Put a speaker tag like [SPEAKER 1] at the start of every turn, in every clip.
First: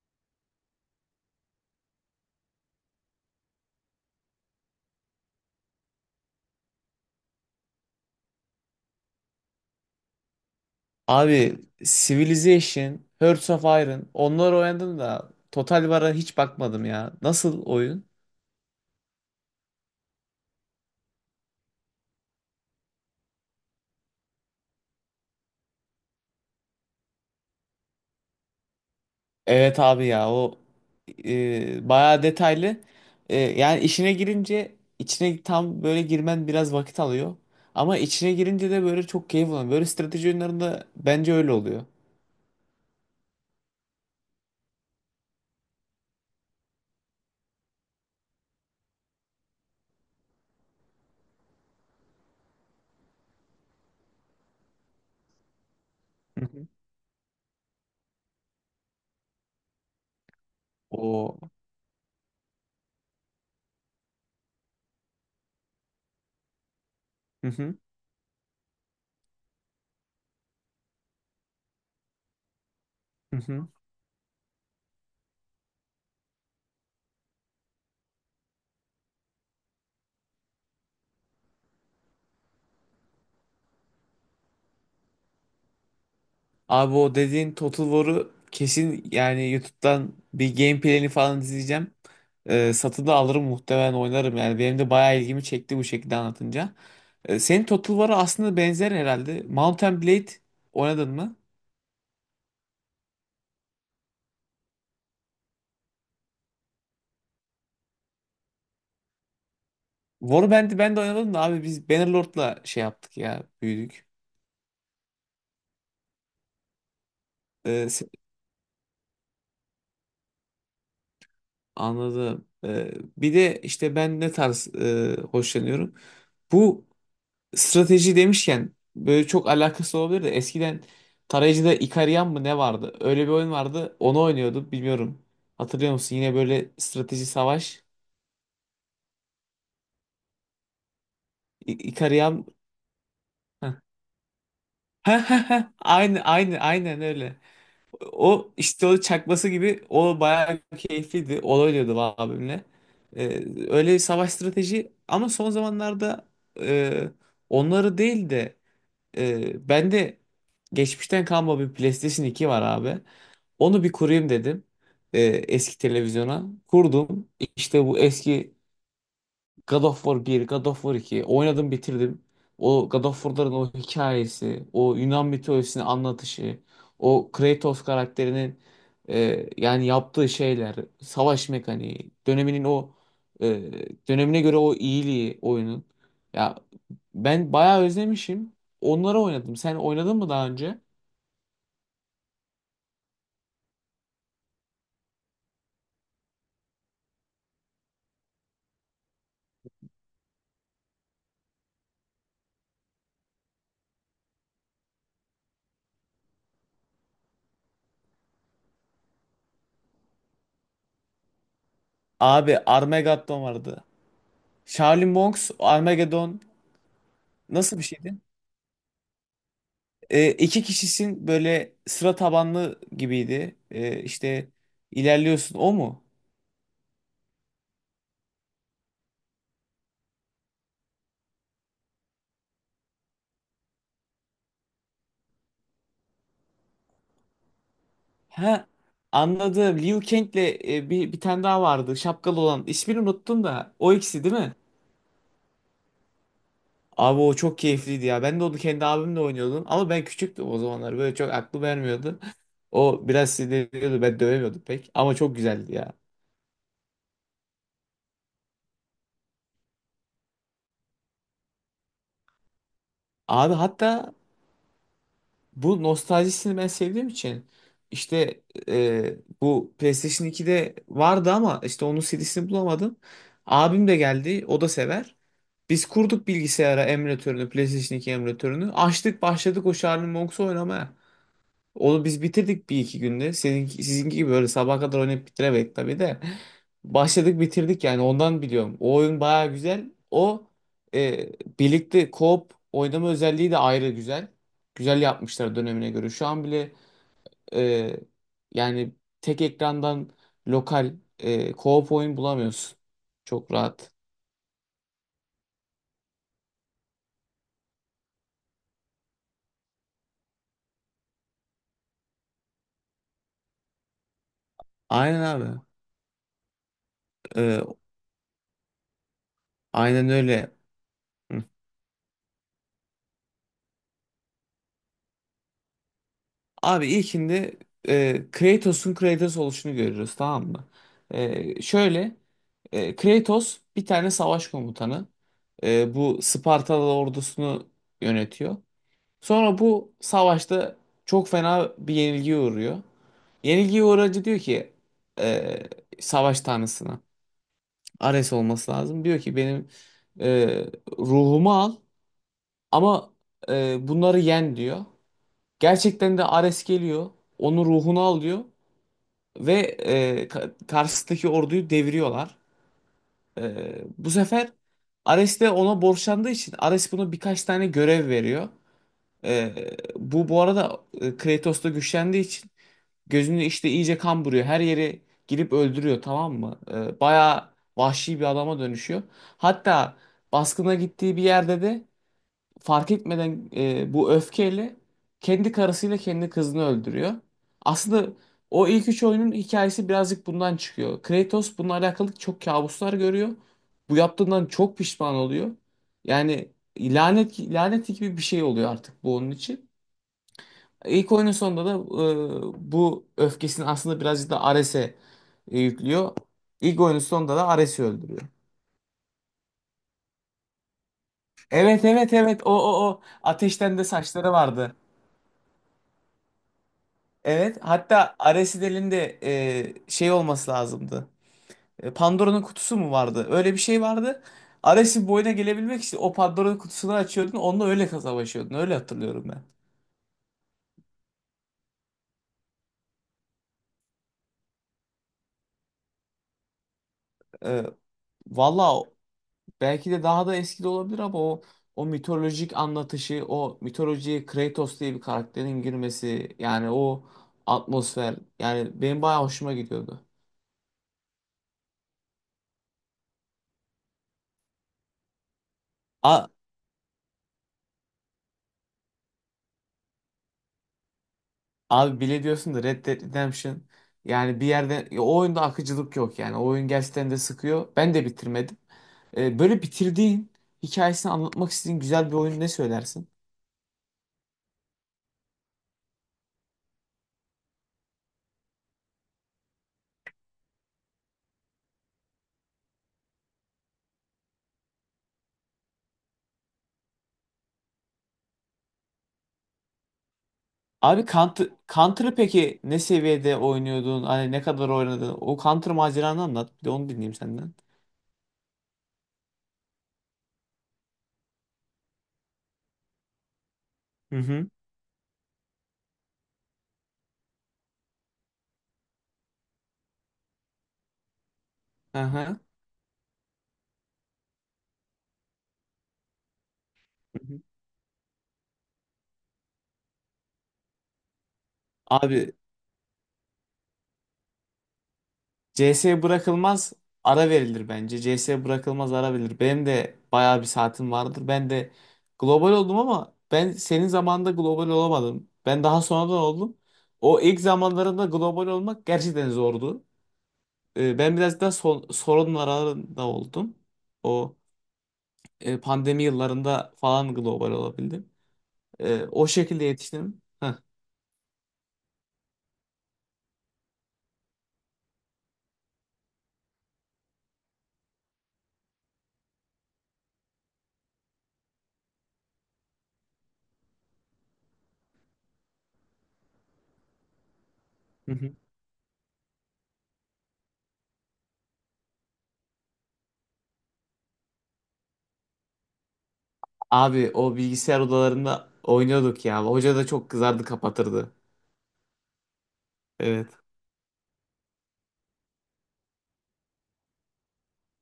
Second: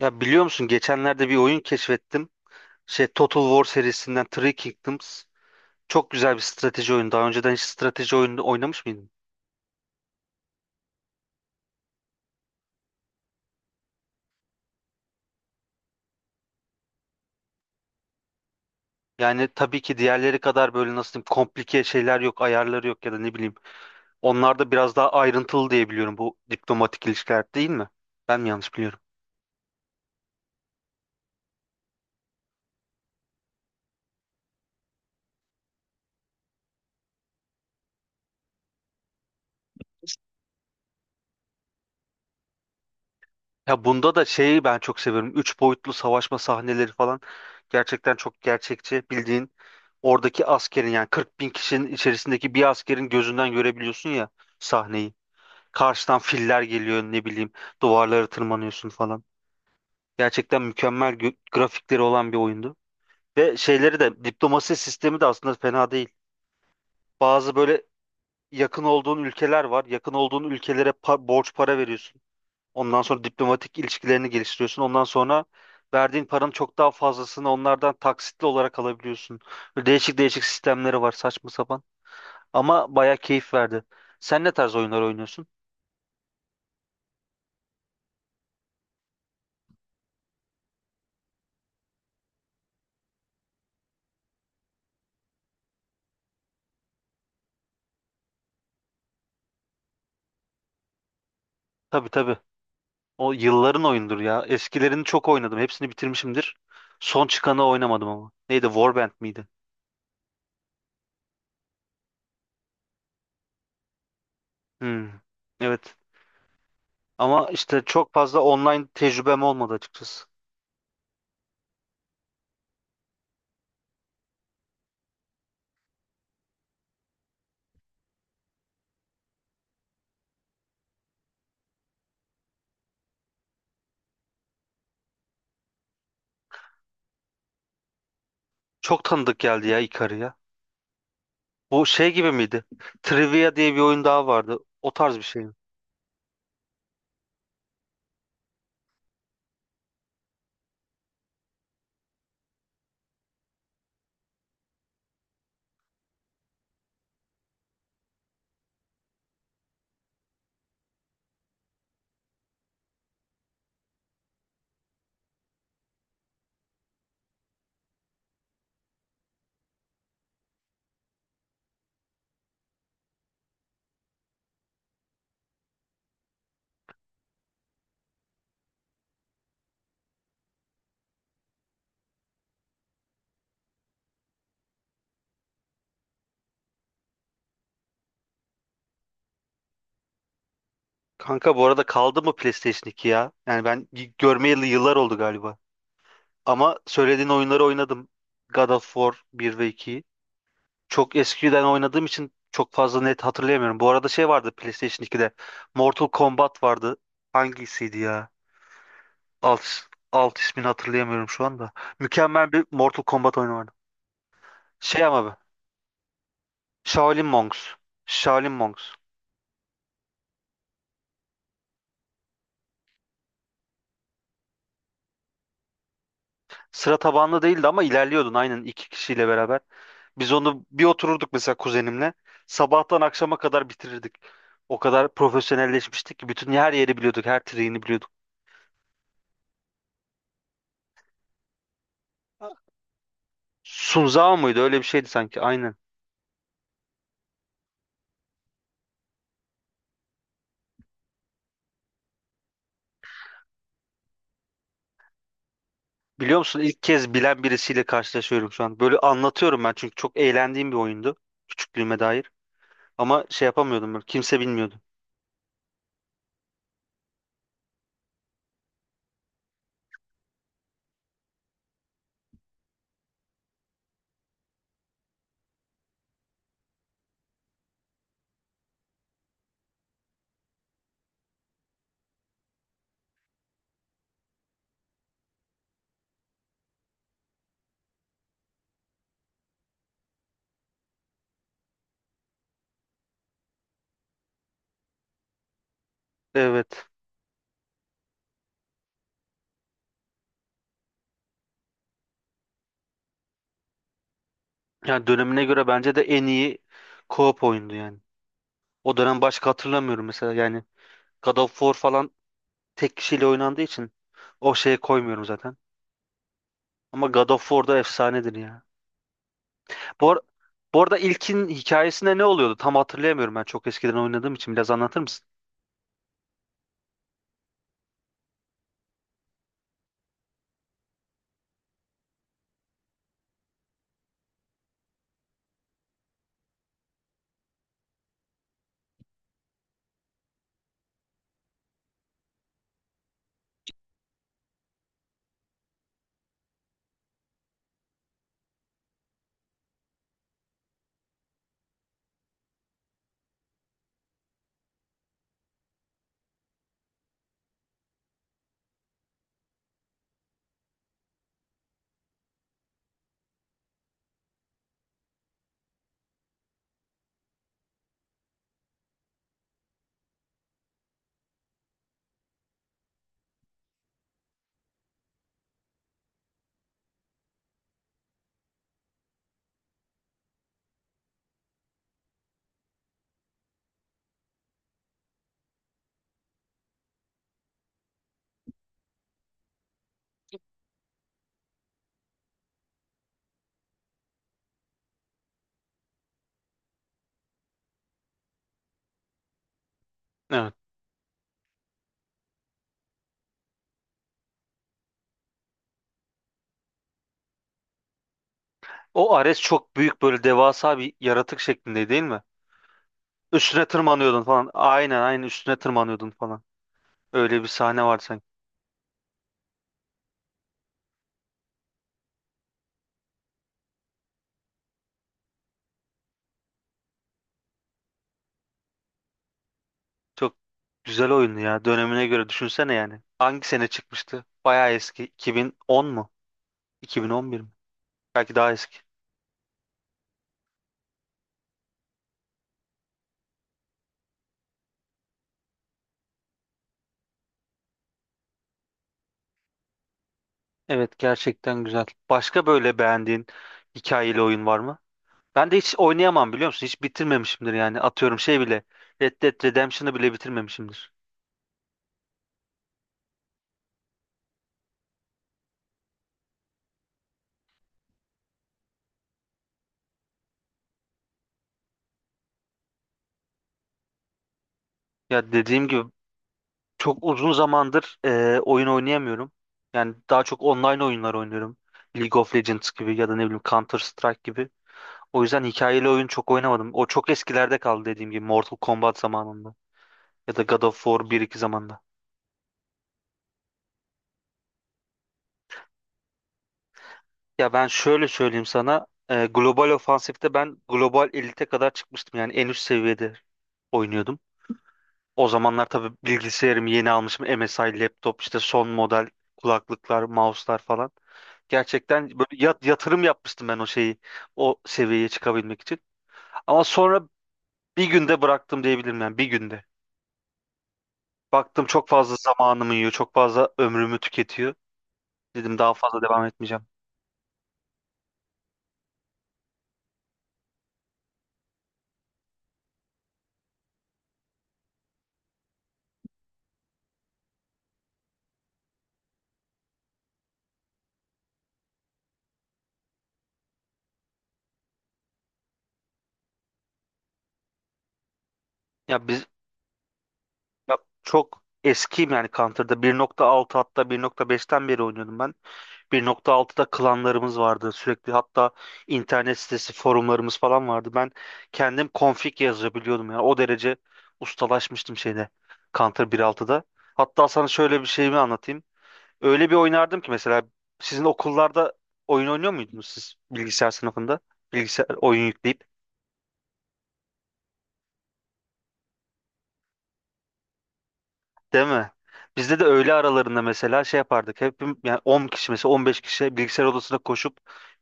[SPEAKER 1] Ya biliyor musun geçenlerde bir oyun keşfettim. Şey Total War serisinden Three Kingdoms. Çok güzel bir strateji oyunu. Daha önceden hiç strateji oyunu oynamış mıydın?
[SPEAKER 2] Abi Civilization, Hearts of Iron onlar oynadım da Total War'a hiç bakmadım ya. Nasıl oyun?
[SPEAKER 1] Yani tabii ki diğerleri kadar böyle nasıl diyeyim komplike şeyler yok, ayarları yok ya da ne bileyim. Onlar da biraz daha ayrıntılı diye biliyorum bu diplomatik ilişkiler değil mi? Ben mi yanlış biliyorum?
[SPEAKER 2] Evet abi ya o bayağı detaylı. Yani işine girince içine tam böyle girmen biraz vakit alıyor. Ama içine girince de böyle çok keyif alıyor. Böyle strateji oyunlarında bence öyle oluyor.
[SPEAKER 1] Ya bunda da şeyi ben çok seviyorum. Üç boyutlu savaşma sahneleri falan gerçekten çok gerçekçi. Bildiğin oradaki askerin yani 40 bin kişinin içerisindeki bir askerin gözünden görebiliyorsun ya sahneyi. Karşıdan
[SPEAKER 2] Hı
[SPEAKER 1] filler
[SPEAKER 2] hı.
[SPEAKER 1] geliyor ne bileyim duvarlara tırmanıyorsun falan. Gerçekten mükemmel
[SPEAKER 2] O.
[SPEAKER 1] grafikleri olan bir oyundu. Ve şeyleri de diplomasi sistemi de aslında fena değil.
[SPEAKER 2] Hı
[SPEAKER 1] Bazı
[SPEAKER 2] hı.
[SPEAKER 1] böyle yakın olduğun ülkeler var. Yakın olduğun ülkelere borç para veriyorsun. Ondan sonra
[SPEAKER 2] Hı hı.
[SPEAKER 1] diplomatik ilişkilerini geliştiriyorsun. Ondan sonra verdiğin paranın çok daha fazlasını onlardan taksitli olarak alabiliyorsun. Böyle değişik değişik sistemleri var saçma sapan. Ama baya keyif verdi. Sen ne tarz oyunlar oynuyorsun?
[SPEAKER 2] Abi o dediğin Total War'u kesin yani YouTube'dan bir gameplay'ini falan izleyeceğim. Satın da alırım muhtemelen oynarım yani. Benim de bayağı ilgimi çekti bu şekilde anlatınca. Senin Total War'a aslında benzer herhalde. Mountain Blade oynadın mı?
[SPEAKER 1] Tabii tabii. O yılların oyundur ya. Eskilerini çok oynadım. Hepsini bitirmişimdir. Son çıkanı oynamadım ama. Neydi? Warband miydi?
[SPEAKER 2] Warband'i ben de oynadım da abi biz Bannerlord'la şey yaptık ya büyüdük.
[SPEAKER 1] Hmm. Evet. Ama işte
[SPEAKER 2] Ee, se-
[SPEAKER 1] çok fazla online tecrübem olmadı açıkçası.
[SPEAKER 2] Anladım. Bir de işte ben ne tarz hoşlanıyorum. Bu. Strateji demişken böyle çok alakası olabilir de eskiden tarayıcıda Ikarian mı ne vardı? Öyle bir oyun vardı. Onu oynuyordu. Bilmiyorum. Hatırlıyor musun? Yine böyle strateji savaş.
[SPEAKER 1] Çok tanıdık geldi ya Ikari ya. Bu şey gibi
[SPEAKER 2] Ikarian.
[SPEAKER 1] miydi? Trivia diye
[SPEAKER 2] Heh.
[SPEAKER 1] bir oyun daha vardı. O tarz
[SPEAKER 2] Heh,
[SPEAKER 1] bir şey
[SPEAKER 2] heh,
[SPEAKER 1] mi?
[SPEAKER 2] heh. Aynı aynı aynen öyle. O işte o çakması gibi o bayağı keyifliydi. O oynuyordu abimle. Ee, Öyle bir savaş strateji ama son zamanlarda e, onları değil de ben de geçmişten kalma bir PlayStation 2 var abi. Onu bir kurayım dedim. Eski televizyona. Kurdum. İşte bu eski God of War 1, God of War 2 oynadım bitirdim. O God of War'ların o hikayesi, o Yunan mitolojisini anlatışı, o Kratos karakterinin yani yaptığı şeyler, savaş mekaniği, döneminin o e, dönemine göre o iyiliği oyunun. Ya ben bayağı özlemişim. Onları oynadım. Sen oynadın mı daha önce?
[SPEAKER 1] Kanka bu arada kaldı mı PlayStation 2 ya? Yani ben görmeyeli yıllar oldu galiba. Ama söylediğin oyunları oynadım. God of War 1 ve 2'yi çok eskiden oynadığım için çok fazla net hatırlayamıyorum. Bu arada şey vardı PlayStation 2'de. Mortal Kombat vardı. Hangisiydi ya? Alt, alt ismini hatırlayamıyorum şu anda. Mükemmel
[SPEAKER 2] Abi
[SPEAKER 1] bir Mortal Kombat
[SPEAKER 2] Armageddon
[SPEAKER 1] oyunu vardı.
[SPEAKER 2] vardı.
[SPEAKER 1] Şey
[SPEAKER 2] Charlie
[SPEAKER 1] ama be.
[SPEAKER 2] Monks, Armageddon
[SPEAKER 1] Shaolin Monks.
[SPEAKER 2] nasıl bir şeydi?
[SPEAKER 1] Shaolin Monks.
[SPEAKER 2] İki kişisin böyle sıra tabanlı gibiydi. İşte ilerliyorsun. O mu?
[SPEAKER 1] Sıra tabanlı değildi ama ilerliyordun aynen iki kişiyle beraber. Biz onu bir otururduk mesela kuzenimle. Sabahtan akşama kadar bitirirdik. O kadar profesyonelleşmiştik ki bütün her yeri biliyorduk, her triğini biliyorduk.
[SPEAKER 2] Ha, anladım. Liu Kang'le bir tane daha vardı. Şapkalı olan. İsmini unuttum da. O ikisi değil
[SPEAKER 1] Sunzao
[SPEAKER 2] mi?
[SPEAKER 1] muydu? Öyle bir şeydi sanki. Aynen.
[SPEAKER 2] Abi o çok keyifliydi ya. Ben de onu kendi abimle oynuyordum. Ama ben küçüktüm o zamanlar. Böyle çok aklı vermiyordu. O biraz sinirleniyordu. Ben dövemiyordum pek. Ama çok güzeldi ya.
[SPEAKER 1] Biliyor musun ilk kez bilen birisiyle karşılaşıyorum şu an. Böyle anlatıyorum ben çünkü çok eğlendiğim bir oyundu küçüklüğüme dair. Ama şey
[SPEAKER 2] Abi,
[SPEAKER 1] yapamıyordum böyle
[SPEAKER 2] hatta
[SPEAKER 1] kimse bilmiyordu.
[SPEAKER 2] bu nostaljisini ben sevdiğim için işte, e, bu PlayStation 2'de vardı ama işte onun CD'sini bulamadım. Abim de geldi, o da sever. Biz kurduk bilgisayara emülatörünü, PlayStation 2 emülatörünü. Açtık, başladık o Charlie Monks'u oynamaya. Onu biz bitirdik bir iki günde. Senin, sizinki gibi böyle sabaha kadar oynayıp bitiremedik tabii de. Başladık bitirdik yani ondan biliyorum. O oyun baya güzel. O e, birlikte co-op oynama özelliği de ayrı güzel. Güzel yapmışlar dönemine göre. Şu an bile
[SPEAKER 1] Evet.
[SPEAKER 2] e, yani tek ekrandan lokal co-op oyun bulamıyorsun. Çok rahat.
[SPEAKER 1] Yani dönemine göre bence de en iyi co-op oyundu yani. O dönem başka hatırlamıyorum mesela yani God of War falan tek kişiyle oynandığı için o şeye
[SPEAKER 2] Aynen
[SPEAKER 1] koymuyorum zaten.
[SPEAKER 2] abi.
[SPEAKER 1] Ama God of
[SPEAKER 2] E,
[SPEAKER 1] War da efsanedir ya.
[SPEAKER 2] aynen
[SPEAKER 1] Bu, ar-
[SPEAKER 2] öyle.
[SPEAKER 1] bu arada ilkin hikayesinde ne oluyordu? Tam hatırlayamıyorum ben çok eskiden oynadığım için biraz anlatır mısın?
[SPEAKER 2] Abi ilkinde Kratos'un Kratos oluşunu görüyoruz, tamam mı? Şöyle Kratos bir tane savaş komutanı. Bu Spartalı ordusunu yönetiyor. Sonra bu savaşta çok fena bir yenilgiye uğruyor. Yenilgiye uğracı diyor ki e, savaş tanrısına, Ares olması lazım. Diyor ki benim e, ruhumu al ama bunları yen diyor. Gerçekten de Ares geliyor. Onun ruhunu al diyor. Ve karşısındaki orduyu deviriyorlar. Bu sefer Ares de ona borçlandığı için Ares buna birkaç tane görev veriyor. E, bu arada Kratos da güçlendiği için gözünü işte iyice kan buruyor. Her yeri girip öldürüyor, tamam mı? Bayağı vahşi bir adama dönüşüyor. Hatta baskına gittiği bir yerde de fark etmeden, bu öfkeyle kendi karısıyla kendi kızını öldürüyor. Aslında o ilk üç oyunun hikayesi birazcık bundan çıkıyor. Kratos bununla alakalı çok kabuslar görüyor. Bu yaptığından çok pişman oluyor. Yani lanet lanet gibi bir şey oluyor artık bu onun için.
[SPEAKER 1] Evet.
[SPEAKER 2] İlk oyunun sonunda da bu öfkesini aslında birazcık da Ares'e yüklüyor. İlk oyunun sonunda da Ares'i öldürüyor.
[SPEAKER 1] O Ares çok büyük böyle devasa bir yaratık
[SPEAKER 2] Evet,
[SPEAKER 1] şeklinde değil
[SPEAKER 2] evet,
[SPEAKER 1] mi?
[SPEAKER 2] evet, o
[SPEAKER 1] Üstüne
[SPEAKER 2] ateşten de
[SPEAKER 1] tırmanıyordun
[SPEAKER 2] saçları
[SPEAKER 1] falan.
[SPEAKER 2] vardı.
[SPEAKER 1] Aynen aynen üstüne tırmanıyordun falan. Öyle bir
[SPEAKER 2] Evet.
[SPEAKER 1] sahne var
[SPEAKER 2] Hatta
[SPEAKER 1] sanki.
[SPEAKER 2] Aresidel'in de şey olması lazımdı. Pandora'nın kutusu mu vardı? Öyle bir şey vardı. Ares'in boyuna gelebilmek için o Pandora'nın kutusunu açıyordun. Onunla öyle savaşıyordun. Öyle hatırlıyorum ben.
[SPEAKER 1] Çok güzel oyundu ya. Dönemine göre düşünsene yani. Hangi sene çıkmıştı? Bayağı eski. 2010 mu? 2011 mi?
[SPEAKER 2] E,
[SPEAKER 1] Belki daha
[SPEAKER 2] Valla
[SPEAKER 1] eski.
[SPEAKER 2] belki de daha da eski de olabilir ama o mitolojik anlatışı, o mitolojiye Kratos diye bir karakterin girmesi yani o atmosfer, yani benim bayağı hoşuma gidiyordu.
[SPEAKER 1] Evet gerçekten güzel. Başka böyle beğendiğin hikayeli oyun var mı? Ben de hiç oynayamam biliyor musun? Hiç bitirmemişimdir yani. Atıyorum şey bile. Red Dead Redemption'ı bile bitirmemişimdir.
[SPEAKER 2] Abi, bile diyorsun da Red Dead Redemption, yani bir yerde ya, o oyunda akıcılık yok yani, o oyun gerçekten de sıkıyor. Ben de bitirmedim. Böyle bitirdiğin hikayesini anlatmak istediğin güzel bir oyun ne söylersin?
[SPEAKER 1] Ya dediğim gibi çok uzun zamandır oyun oynayamıyorum. Yani daha çok online oyunlar oynuyorum. League of Legends gibi ya da ne bileyim Counter Strike gibi. O yüzden hikayeli oyun çok oynamadım. O çok eskilerde kaldı dediğim gibi Mortal Kombat zamanında ya da God of
[SPEAKER 2] Abi
[SPEAKER 1] War bir iki
[SPEAKER 2] Counter,
[SPEAKER 1] zamanında.
[SPEAKER 2] Counter'ı peki ne seviyede oynuyordun? Hani ne kadar oynadın? O Counter maceranı anlat. Bir de onu dinleyeyim
[SPEAKER 1] Ya
[SPEAKER 2] senden.
[SPEAKER 1] ben şöyle söyleyeyim sana. Global ofansifte ben global elite kadar çıkmıştım. Yani en üst seviyede
[SPEAKER 2] Hı
[SPEAKER 1] oynuyordum.
[SPEAKER 2] hı.
[SPEAKER 1] O zamanlar tabii bilgisayarımı yeni almışım. MSI laptop işte son model kulaklıklar, mouse'lar falan. Gerçekten
[SPEAKER 2] Aha.
[SPEAKER 1] böyle yatırım yapmıştım ben o şeyi, o seviyeye çıkabilmek için. Ama sonra
[SPEAKER 2] Hı hı.
[SPEAKER 1] bir günde bıraktım diyebilirim yani bir günde. Baktım çok fazla
[SPEAKER 2] Abi
[SPEAKER 1] zamanımı yiyor, çok fazla ömrümü tüketiyor. Dedim daha fazla
[SPEAKER 2] CS
[SPEAKER 1] devam etmeyeceğim.
[SPEAKER 2] bırakılmaz, ara verilir bence. CS bırakılmaz, ara verilir. Benim de bayağı bir saatim vardır. Ben de global oldum ama ben senin zamanında global olamadım. Ben daha sonradan oldum. O ilk zamanlarında global olmak gerçekten zordu. Ben biraz daha son, sorunun aralarında oldum. O pandemi yıllarında falan global olabildim.
[SPEAKER 1] Ya biz
[SPEAKER 2] O şekilde yetiştim. Heh.
[SPEAKER 1] ya çok eskiyim yani Counter'da 1.6 hatta 1.5'ten beri oynuyordum ben. 1.6'da klanlarımız vardı. Sürekli hatta internet sitesi, forumlarımız falan vardı. Ben kendim config yazabiliyordum yani. O derece ustalaşmıştım şeyde Counter 1.6'da. Hatta sana şöyle bir
[SPEAKER 2] Hı
[SPEAKER 1] şeyimi
[SPEAKER 2] hı.
[SPEAKER 1] anlatayım. Öyle bir oynardım ki mesela sizin okullarda oyun oynuyor muydunuz siz bilgisayar sınıfında? Bilgisayar oyun yükleyip.
[SPEAKER 2] Abi o bilgisayar odalarında oynuyorduk ya. Hoca da çok kızardı, kapatırdı.
[SPEAKER 1] Değil mi? Bizde de öğle
[SPEAKER 2] Evet.
[SPEAKER 1] aralarında mesela şey yapardık. Hepim yani 10 kişi mesela 15 kişi bilgisayar odasına koşup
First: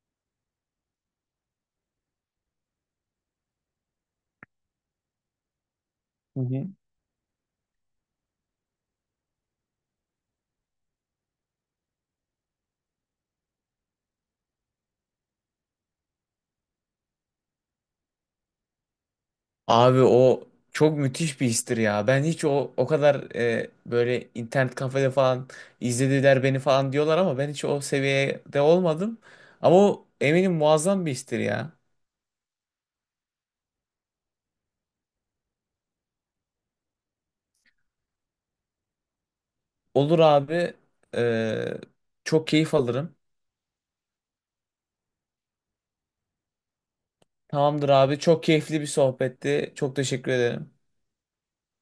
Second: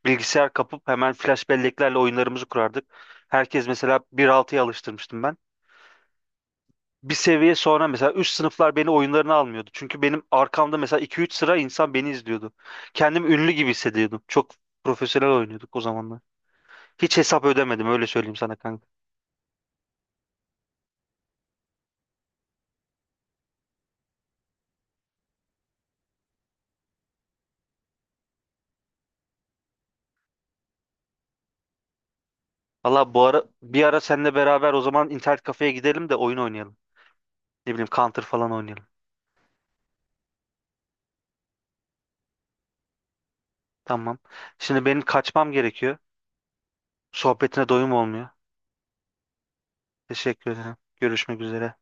[SPEAKER 1] bilgisayar kapıp hemen flash belleklerle oyunlarımızı kurardık. Herkes mesela 1.6'ya alıştırmıştım ben. Bir seviye sonra mesela üst sınıflar beni oyunlarına almıyordu. Çünkü benim arkamda mesela 2-3 sıra insan beni izliyordu. Kendim ünlü gibi hissediyordum. Çok profesyonel oynuyorduk o zamanlar. Hiç hesap ödemedim öyle söyleyeyim sana kanka.
[SPEAKER 2] Abi o çok müthiş bir histir ya. Ben hiç o kadar böyle internet kafede falan izlediler beni falan diyorlar ama ben hiç o seviyede olmadım. Ama o eminim muazzam bir histir ya.
[SPEAKER 1] Valla bu ara bir ara seninle beraber o zaman internet kafeye gidelim de oyun oynayalım. Ne bileyim Counter falan oynayalım.
[SPEAKER 2] Olur abi. e, Çok keyif alırım.
[SPEAKER 1] Tamam. Şimdi benim kaçmam gerekiyor. Sohbetine
[SPEAKER 2] Tamamdır
[SPEAKER 1] doyum
[SPEAKER 2] abi.
[SPEAKER 1] olmuyor.
[SPEAKER 2] Çok keyifli bir sohbetti. Çok teşekkür
[SPEAKER 1] Teşekkür
[SPEAKER 2] ederim.
[SPEAKER 1] ederim. Görüşmek üzere.